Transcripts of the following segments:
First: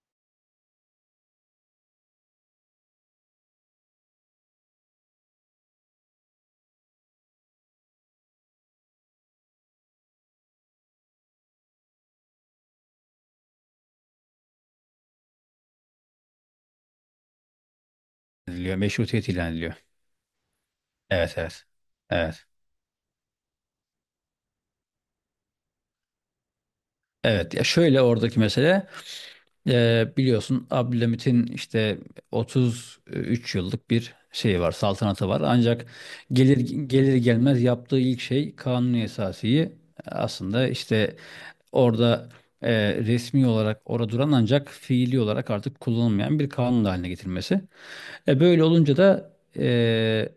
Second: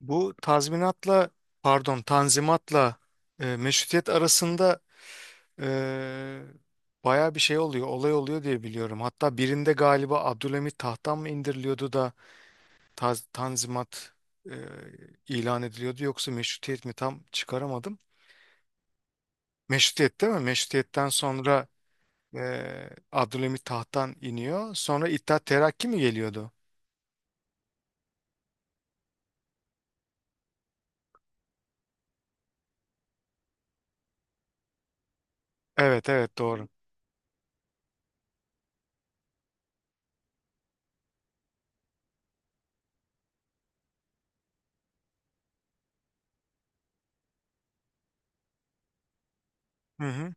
Bu tazminatla, pardon, tanzimatla meşrutiyet arasında e, baya bir şey oluyor, olay oluyor diye biliyorum. Hatta birinde galiba Abdülhamit tahttan mı indiriliyordu da tanzimat e, ilan ediliyordu yoksa meşrutiyet mi tam çıkaramadım. Ediliyor. Meşrutiyet ilan ediliyor. Meşrutiyet değil mi? Meşrutiyetten Evet, evet. sonra Evet. Abdülhamit tahttan iniyor. Sonra İttihat Terakki mi geliyordu? Evet, ya şöyle oradaki mesele, biliyorsun Abdülhamit'in işte 33 yıllık bir şeyi var, saltanatı var ancak Evet, evet, gelir doğru. gelir gelmez yaptığı ilk şey Kanuni Esasi'yi aslında işte orada, resmi olarak orada duran ancak fiili olarak artık kullanılmayan bir kanun haline getirmesi. Böyle olunca da Hı hı.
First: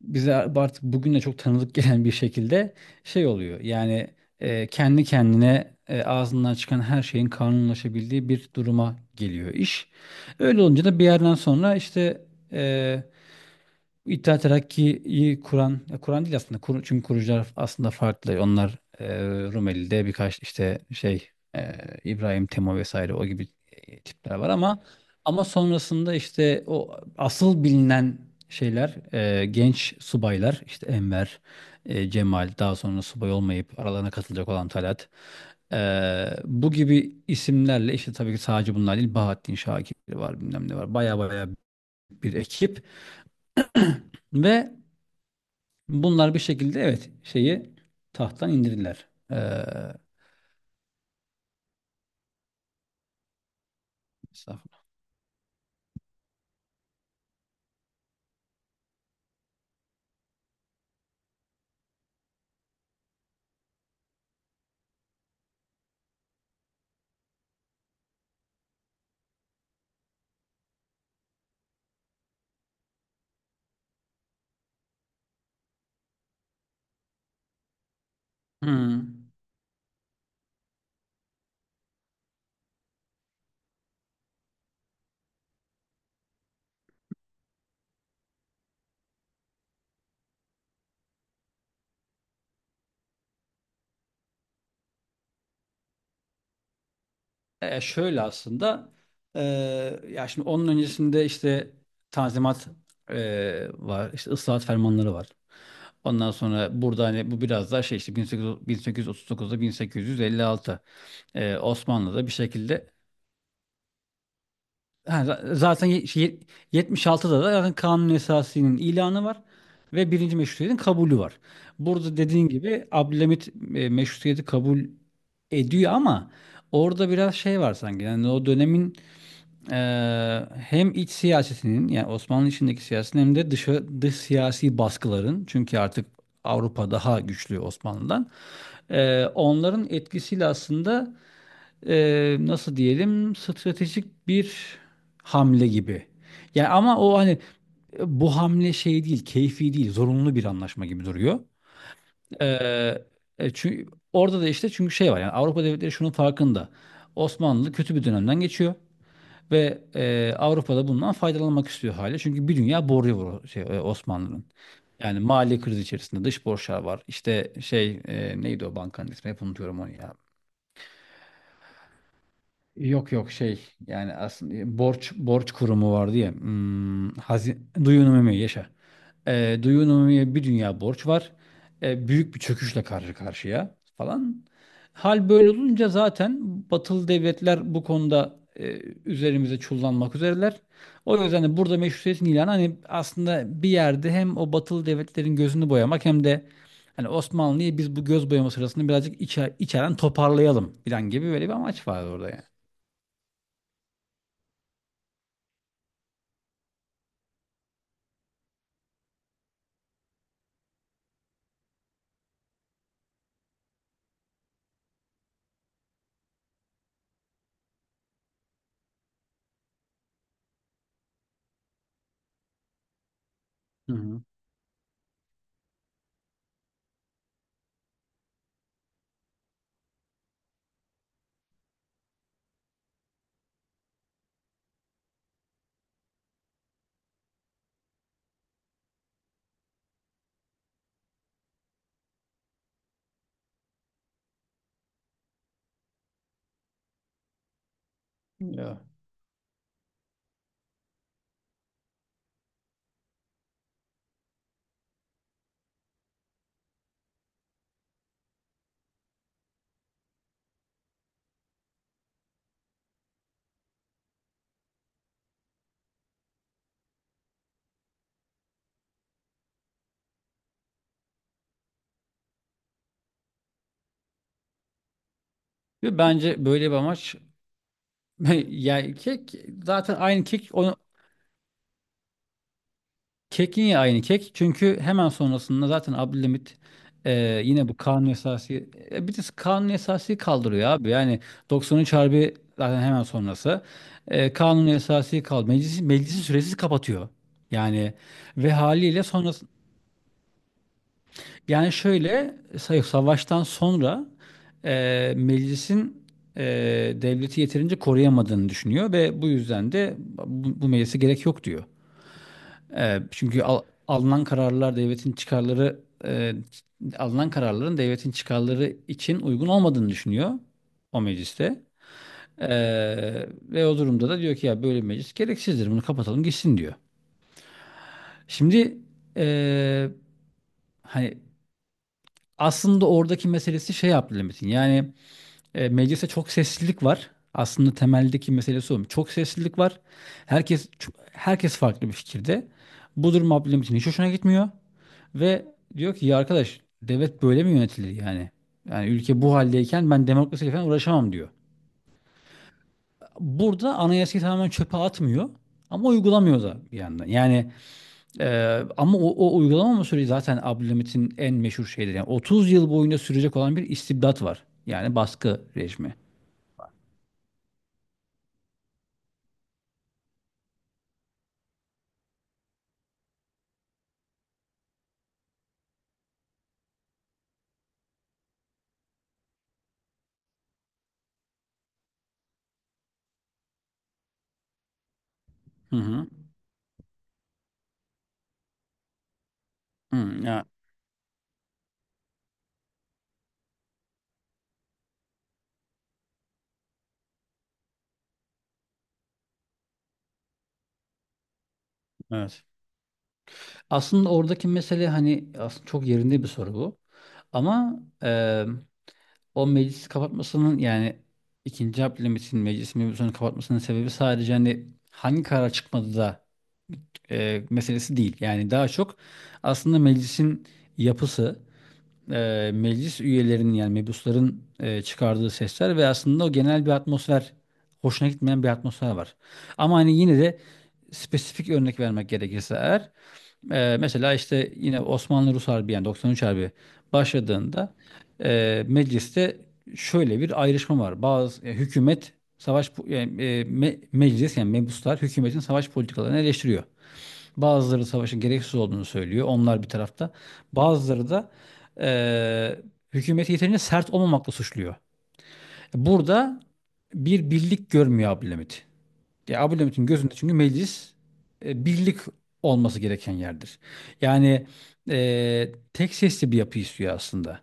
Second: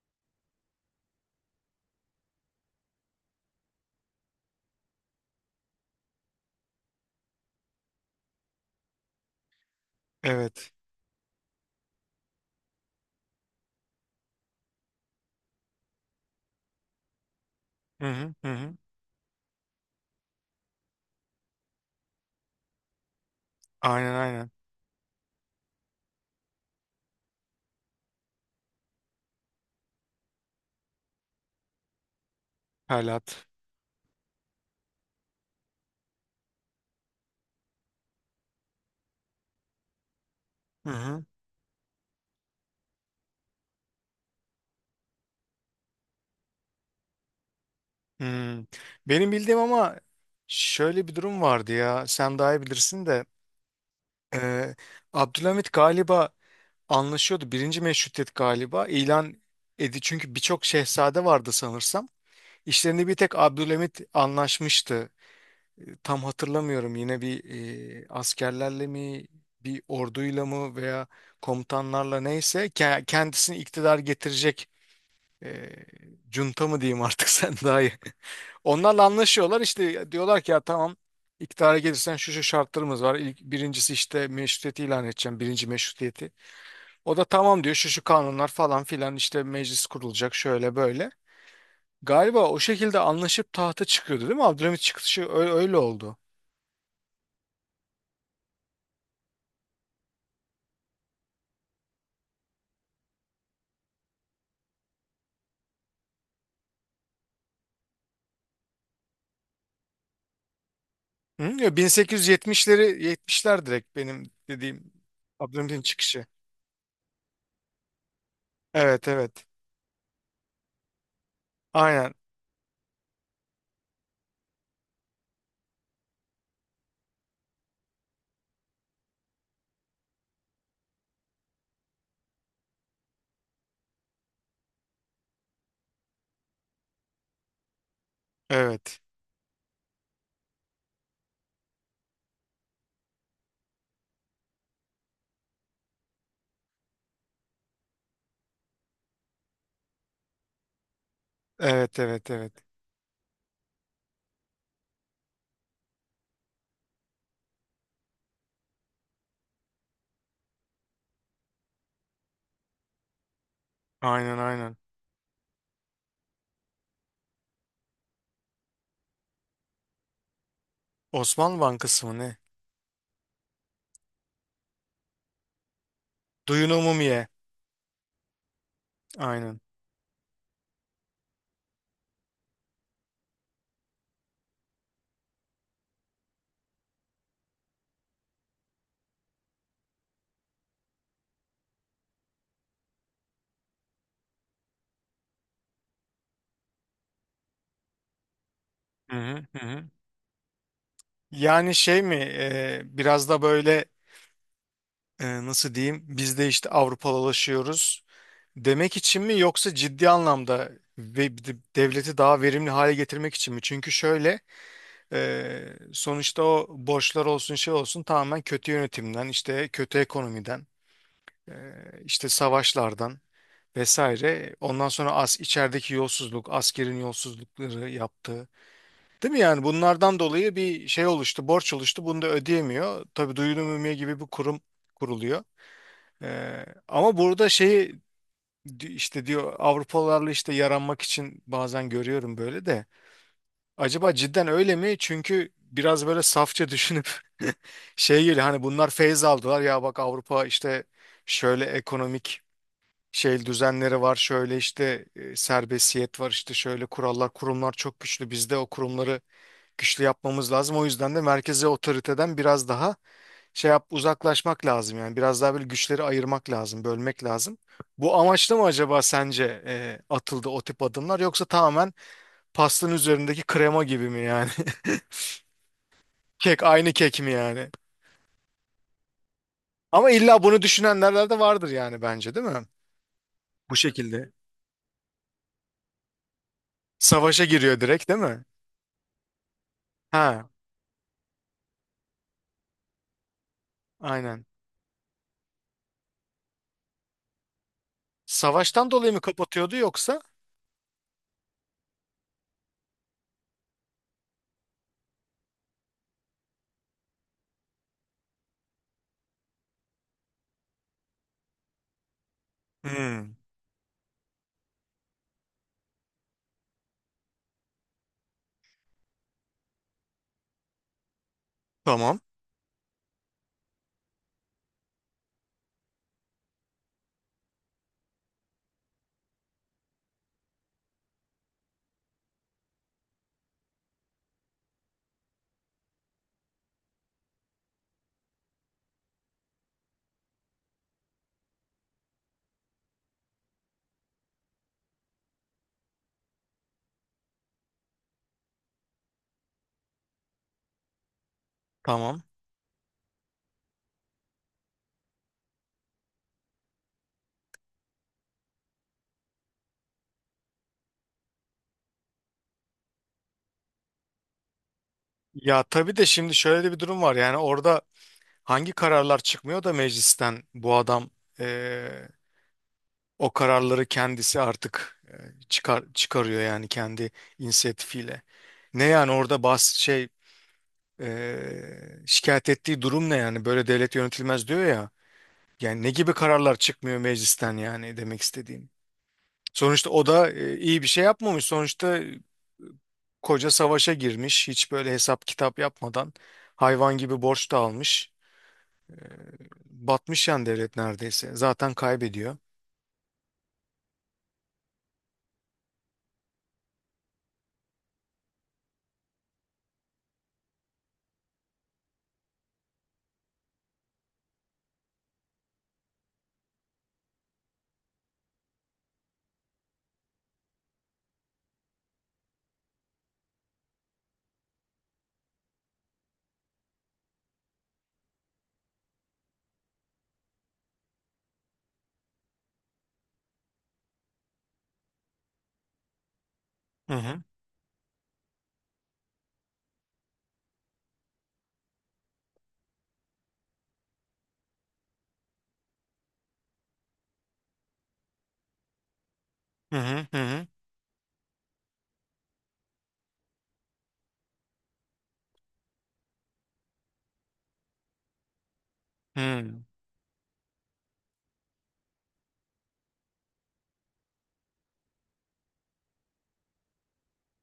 bize artık bugünle çok tanıdık gelen bir şekilde şey oluyor. Yani kendi kendine, ağzından çıkan her şeyin kanunlaşabildiği bir duruma geliyor iş. Öyle Evet. olunca da bir yerden sonra işte e, İttihat Terakki'yi kuran, ya kuran değil aslında. Kur, çünkü kurucular aslında Hı hı farklı. hı, hı. Onlar, Rumeli'de birkaç işte şey, e, İbrahim Temo vesaire o gibi, Aynen, tipler var aynen. ama sonrasında işte o asıl bilinen şeyler, genç subaylar işte Enver, Cemal, daha sonra subay Halat. olmayıp aralarına katılacak olan Talat. e, Bu gibi isimlerle işte, tabii ki sadece bunlar değil, Bahattin Şakir var, bilmem ne Hı var. Baya hı. baya bir ekip. Ve bunlar bir şekilde, evet, şeyi tahttan Hmm. indirdiler. Benim bildiğim ama şöyle bir durum vardı ya. Sen daha iyi bilirsin de. e, Estağfurullah. Abdülhamit galiba anlaşıyordu. Birinci Meşrutiyet galiba ilan edi. Çünkü birçok şehzade vardı sanırsam. İşlerini bir tek Abdülhamit anlaşmıştı. E, Tam hatırlamıyorum, yine bir askerlerle mi bir orduyla mı veya komutanlarla, neyse kendisini iktidar getirecek e, junta mı diyeyim artık. Sen daha iyi. Onlarla Hmm. anlaşıyorlar, işte diyorlar ki ya tamam, iktidara gelirsen şu şu şartlarımız var. İlk, birincisi, işte meşrutiyeti ilan edeceğim, birinci meşrutiyeti. O da tamam diyor, şu şu kanunlar falan filan, işte meclis kurulacak, şöyle böyle. Galiba o şekilde anlaşıp tahta çıkıyordu, değil mi? Abdülhamit çıkışı öyle, öyle oldu. Şöyle aslında, ee, ya şimdi onun öncesinde işte tanzimat var, işte ıslahat fermanları var. Ondan sonra burada hani bu biraz daha şey işte 1800, 1839'da, 1856, Hı? Ya Osmanlı'da bir şekilde. 1870'leri, 70'ler direkt benim dediğim Ha, Abdülhamit'in zaten çıkışı. 76'da da zaten kanun esasının Evet, ilanı var evet, ve birinci meşrutiyetin kabulü var. aynen, Burada dediğin gibi Abdülhamit meşrutiyeti kabul ediyor ama orada biraz şey var sanki. Yani o dönemin, e, hem iç siyasetinin, yani Osmanlı içindeki siyasetin, hem de dış siyasi baskıların, çünkü artık Avrupa daha güçlü Osmanlı'dan. evet. Onların etkisiyle aslında, nasıl diyelim, stratejik bir hamle gibi. Yani ama o hani bu hamle şey değil, keyfi değil, zorunlu bir anlaşma gibi duruyor. Evet, evet, evet. Çünkü orada da işte, çünkü şey var yani, Avrupa devletleri şunun farkında. Osmanlı kötü bir dönemden geçiyor ve Avrupa'da bundan faydalanmak istiyor hali. Çünkü bir dünya borcu var Aynen, Osmanlı'nın. aynen. Yani mali kriz içerisinde dış borçlar var. İşte şey, neydi o bankanın ismi? Hep unutuyorum onu ya. Osmanlı Bankası mı ne? Yok, yok, şey, yani aslında borç kurumu vardı ya, Duyun Umumiye. hazin duyunumumiye yaşa. Aynen. Duyunumumiye bir dünya borç var. Büyük bir çöküşle karşı karşıya falan. Hal böyle olunca zaten batılı devletler bu konuda üzerimize çullanmak üzereler. O yüzden de burada meşrutiyetin ilanı, hani aslında bir yerde, hem o batılı devletlerin gözünü boyamak hem de hani Osmanlı'yı biz bu göz boyama sırasında Hı birazcık hı, hı hı. içeren toparlayalım falan gibi, böyle bir Yani amaç şey vardı mi, orada yani. Biraz da böyle, nasıl diyeyim, biz de işte Avrupalılaşıyoruz demek için mi, yoksa ciddi anlamda ve devleti daha verimli hale getirmek için mi? Çünkü şöyle, sonuçta o borçlar olsun, şey olsun, tamamen kötü yönetimden, işte kötü ekonomiden, e, işte savaşlardan Hı hı. vesaire. Ondan sonra as içerideki yolsuzluk, askerin yolsuzlukları yaptığı. Değil mi yani, bunlardan dolayı bir şey oluştu, borç oluştu. Bunu da ödeyemiyor. Tabii duyuru mümkün gibi bir kurum kuruluyor. Ama burada şeyi, işte diyor, Avrupalılarla işte yaranmak için, bazen görüyorum böyle de. Acaba cidden öyle mi? Çünkü biraz böyle safça düşünüp şey geliyor, hani Ya. bunlar feyz aldılar ya, bak Avrupa işte şöyle ekonomik şey düzenleri var, şöyle işte serbestiyet var, işte şöyle kurallar, kurumlar çok güçlü, bizde o kurumları güçlü yapmamız lazım, o yüzden de merkezi otoriteden biraz daha şey yap, uzaklaşmak lazım, yani biraz daha böyle güçleri ayırmak lazım, bölmek lazım. Bu amaçla mı acaba sence atıldı o tip adımlar, yoksa tamamen pastanın üzerindeki krema gibi mi yani? Ve bence Kek, böyle bir aynı amaç. kek mi yani? Yani kek, zaten Ama aynı illa kek bunu onu, düşünenler de vardır yani, bence, değil mi? kek Bu niye aynı kek? şekilde Çünkü hemen sonrasında zaten Abdülhamit, e, savaşa yine bu giriyor kanun direkt, değil mi? esası, bir de kanun esası Ha, kaldırıyor abi. Yani 93 Harbi zaten hemen sonrası. Aynen. Kanun esası kaldı. Meclisi süresiz kapatıyor. Yani ve Savaştan haliyle, dolayı mı kapatıyordu yoksa? yani şöyle, savaştan sonra meclisin, e, devleti yeterince koruyamadığını düşünüyor ve bu yüzden de bu meclise gerek yok diyor. Hmm, Çünkü alınan kararlar devletin çıkarları, e, alınan kararların devletin çıkarları için uygun olmadığını düşünüyor o mecliste. tamam, E, Ve o durumda da diyor ki ya, böyle bir meclis gereksizdir, bunu kapatalım gitsin diyor. Şimdi e, hani aslında oradaki meselesi şey Abdülhamit'in yani. Mecliste çok seslilik var. Aslında temeldeki meselesi o. Çok seslilik var. Herkes farklı bir fikirde. Bu durum Abdülhamit'in hiç hoşuna gitmiyor ve diyor ki ya arkadaş, devlet böyle mi yönetilir yani? Yani ülke bu haldeyken ben demokrasiyle falan uğraşamam diyor. tamam. Burada anayasayı tamamen çöpe atmıyor ama uygulamıyor da bir yandan. Yani ama o uygulamama süreci zaten Abdülhamit'in en meşhur şeyleri. Yani 30 yıl boyunca sürecek olan bir istibdat var. Yani baskı Ya rejimi. tabii de şimdi şöyle de bir durum var. Yani orada hangi kararlar çıkmıyor da meclisten bu adam eee, o kararları kendisi artık çıkar çıkarıyor, yani kendi inisiyatifiyle. Ne yani orada bas şey, şikayet ettiği durum ne yani, böyle devlet yönetilmez diyor ya. Hı Yani ne hı. gibi kararlar çıkmıyor meclisten, yani demek istediğim. Sonuçta Hı. o da Ya, iyi bir şey yapmamış. Sonuçta koca savaşa girmiş. Hiç böyle hesap kitap yapmadan hayvan gibi borç da almış. Batmış yani devlet neredeyse. Zaten kaybediyor. evet. Aslında oradaki mesele hani aslında çok yerinde bir soru bu. Ama o meclisi kapatmasının yani ikinci Abdülhamit'in meclis mevzusunu kapatmasının sebebi sadece hani hangi karar çıkmadı da meselesi değil. Yani daha çok aslında meclisin yapısı, meclis üyelerinin yani mebusların çıkardığı sesler ve aslında o genel bir atmosfer, hoşuna gitmeyen bir atmosfer var. Ama hani yine de spesifik örnek vermek gerekirse eğer, mesela işte yine Osmanlı-Rus Harbi yani 93 Harbi Hı hı. başladığında mecliste şöyle bir ayrışma var. Bazı hükümet savaş yani, meclis yani mebuslar hükümetin savaş politikalarını eleştiriyor. Bazıları savaşın gereksiz olduğunu söylüyor. Onlar bir Hı hı. tarafta. Hı hı, Bazıları da e, hükümeti yeterince sert olmamakla suçluyor. Burada bir birlik görmüyor Abdülhamit. Ya Abu hı. Levit'in gözünde, çünkü meclis birlik olması gereken yerdir. Yani tek sesli bir yapı istiyor aslında.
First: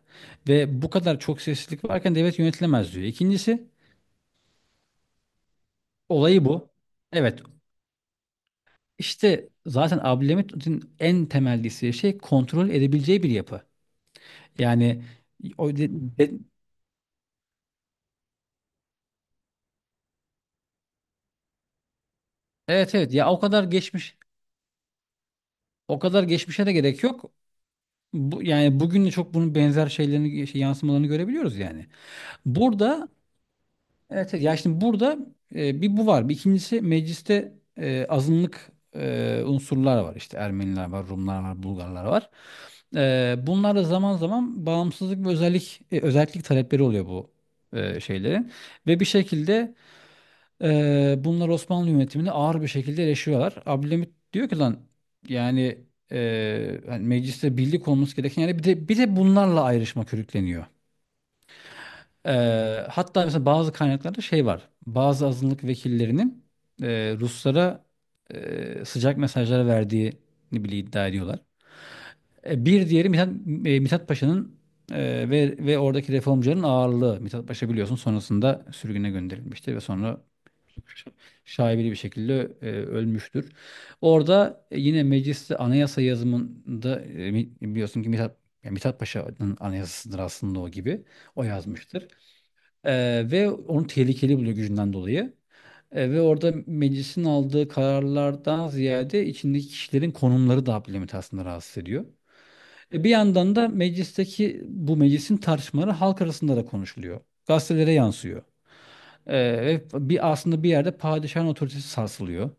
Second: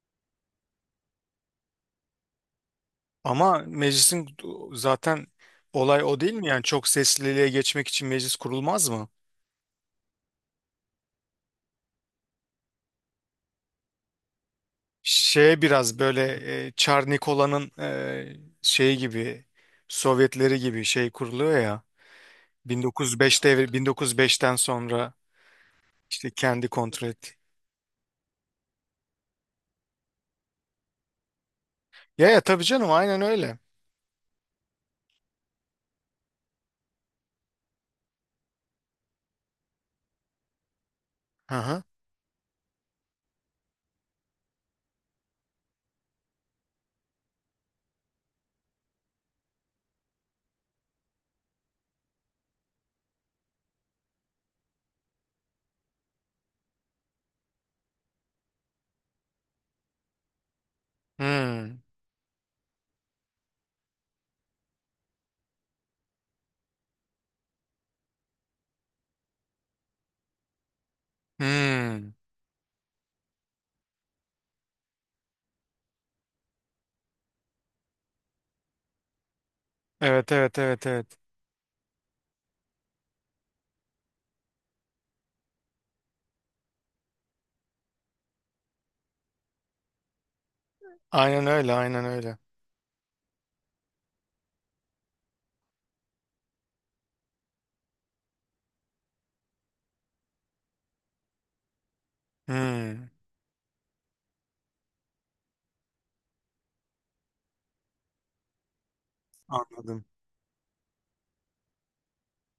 Ve bu kadar çok seslilik varken devlet yönetilemez diyor. Ama İkincisi meclisin zaten olay o değil olayı mi? Yani bu. çok Evet, sesliliğe geçmek için meclis kurulmaz mı? işte zaten Abdülhamit'in en temel desteği şey, kontrol edebileceği bir yapı. Yani Şeye o de- biraz böyle de- Çar Nikola'nın şeyi gibi, Sovyetleri gibi şey kuruluyor ya. evet, evet, ya, 1905 devri, 1905'ten sonra o kadar işte geçmişe kendi de gerek kontrol etti. yok. Bu, yani bugün de çok bunun benzer şeylerini yansımalarını görebiliyoruz yani. Ya ya, tabii canım, Burada. aynen öyle. Evet, evet. Ya şimdi burada bir bu var. Bir ikincisi mecliste azınlık unsurlar var. İşte Ermeniler var, Rumlar Hı var, hı. Bulgarlar var. Bunlar da zaman zaman bağımsızlık ve özellik talepleri oluyor bu şeylerin. Ve bir şekilde bunlar Osmanlı yönetimini ağır bir şekilde eleştiriyorlar. Abdülhamit diyor ki lan yani hani mecliste birlik olması gereken yani bir de bunlarla ayrışma körükleniyor. Hmm. Hatta mesela bazı kaynaklarda şey var. Bazı azınlık vekillerinin Ruslara sıcak mesajlar verdiğini bile iddia ediyorlar. Hmm. Bir diğeri Mithat, Mithat Paşa'nın ve oradaki reformcuların ağırlığı. Mithat Paşa biliyorsun sonrasında sürgüne gönderilmiştir ve sonra Evet, evet, evet, evet. şaibeli bir şekilde ölmüştür. Orada yine mecliste anayasa yazımında biliyorsun ki Mithat, yani Mithat Paşa'nın anayasasıdır aslında o gibi. O Aynen öyle, aynen yazmıştır. öyle. Ve onu tehlikeli buluyor gücünden dolayı. Ve orada meclisin aldığı kararlardan ziyade içindeki kişilerin konumları da Abdülhamit'i aslında rahatsız ediyor. Hmm. Bir yandan da meclisteki bu meclisin tartışmaları halk arasında da konuşuluyor. Gazetelere yansıyor. Ve Anladım. Aslında bir yerde padişahın otoritesi sarsılıyor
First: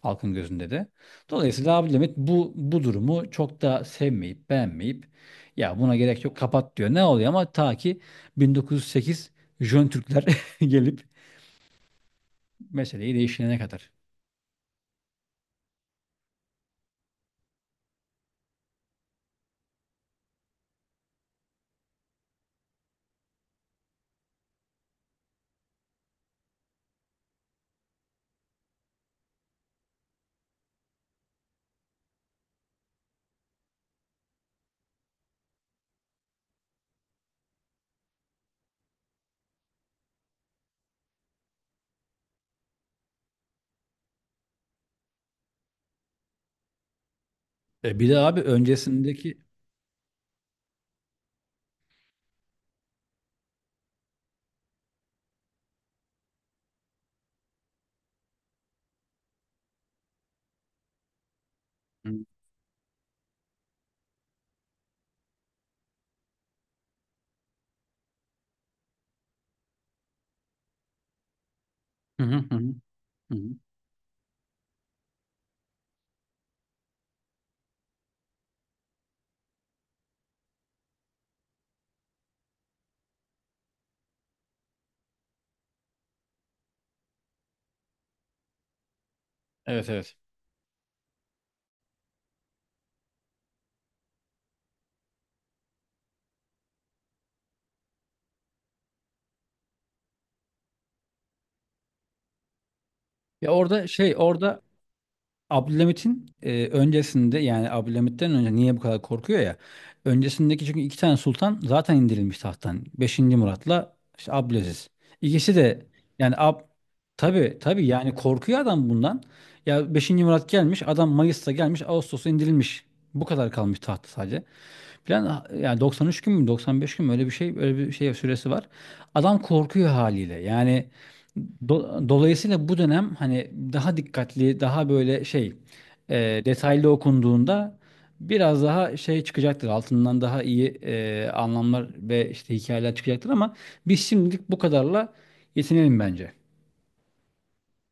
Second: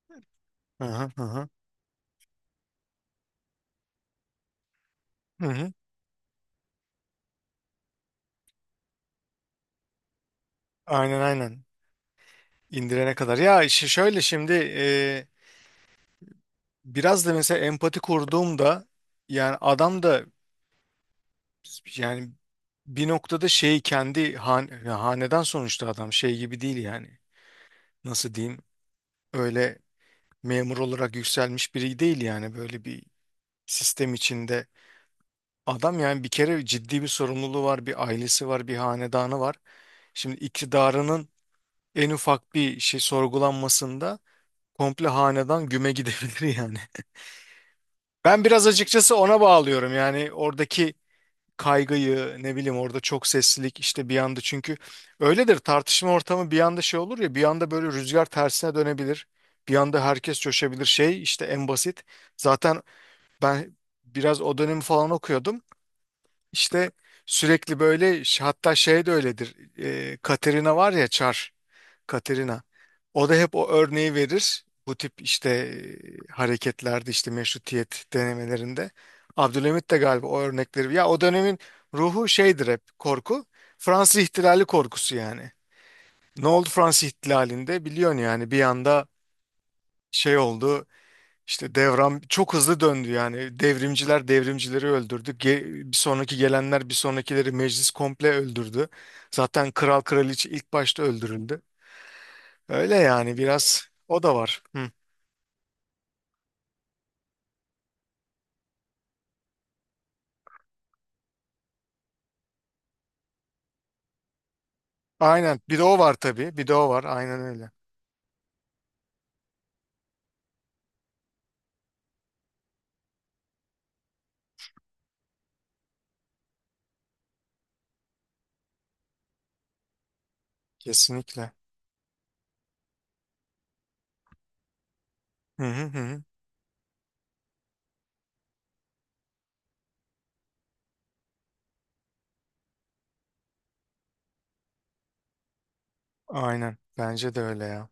halkın gözünde Hı de. hı hı hı. Dolayısıyla Abdülhamit bu durumu çok da sevmeyip beğenmeyip Hı hı. ya buna gerek yok kapat diyor. Ne oluyor ama ta ki 1908 Jön Türkler gelip Aynen, aynen. İndirene meseleyi kadar. değiştirene Ya işi kadar. şöyle şimdi, biraz da mesela empati kurduğumda, yani adam da, yani bir noktada şeyi kendi han, ya hanedan, sonuçta adam şey gibi değil yani. Nasıl diyeyim? Öyle memur olarak yükselmiş biri değil yani, böyle bir sistem içinde. Adam yani bir kere ciddi bir sorumluluğu var, bir ailesi var, bir hanedanı var. Şimdi iktidarının en ufak bir şey sorgulanmasında komple hanedan güme gidebilir yani. Bir de abi Ben biraz açıkçası ona öncesindeki. bağlıyorum, yani oradaki kaygıyı. Ne bileyim, orada çok seslilik işte bir anda, çünkü öyledir tartışma ortamı, bir anda şey olur ya, bir anda böyle rüzgar tersine dönebilir. Bir anda herkes coşabilir, şey işte, en basit. Zaten ben biraz o dönemi falan okuyordum. İşte sürekli böyle hatta şey de öyledir. Katerina var ya, Çar Hı hı hı. Katerina. O da Hı hı. hep o örneği verir. Bu tip işte hareketlerde, işte meşrutiyet denemelerinde. Abdülhamit de galiba o örnekleri. Ya o dönemin ruhu şeydir, hep korku. Fransız ihtilali korkusu yani. Ne oldu Fransız ihtilalinde biliyorsun yani, bir anda Evet, evet. şey oldu. İşte devran çok hızlı döndü yani. Devrimciler devrimcileri öldürdü. Ge- bir sonraki gelenler bir sonrakileri, meclis komple öldürdü. Zaten kral kraliçe ilk başta öldürüldü. Öyle yani, Ya biraz o da var. orada Hı. Abdülhamit'in öncesinde yani Abdülhamit'ten önce niye bu kadar korkuyor ya? Öncesindeki çünkü iki tane sultan zaten indirilmiş tahttan. Beşinci Murat'la işte Abdülaziz. İkisi Aynen, bir de de o var yani tabii. Bir de o var, aynen tabii öyle. tabii yani korkuyor adam bundan. Ya Beşinci Murat gelmiş adam Mayıs'ta gelmiş Ağustos'ta indirilmiş. Bu kadar kalmış tahtta sadece. Plan yani 93 gün mü 95 gün mü öyle bir şey süresi var. Adam korkuyor haliyle. Yani Kesinlikle. Dolayısıyla bu dönem hani daha dikkatli, daha böyle şey, Hı hı hı, hı. Detaylı okunduğunda biraz daha şey çıkacaktır. Altından daha iyi anlamlar ve işte hikayeler çıkacaktır ama biz şimdilik bu kadarla yetinelim bence. Aynen, bence de öyle ya.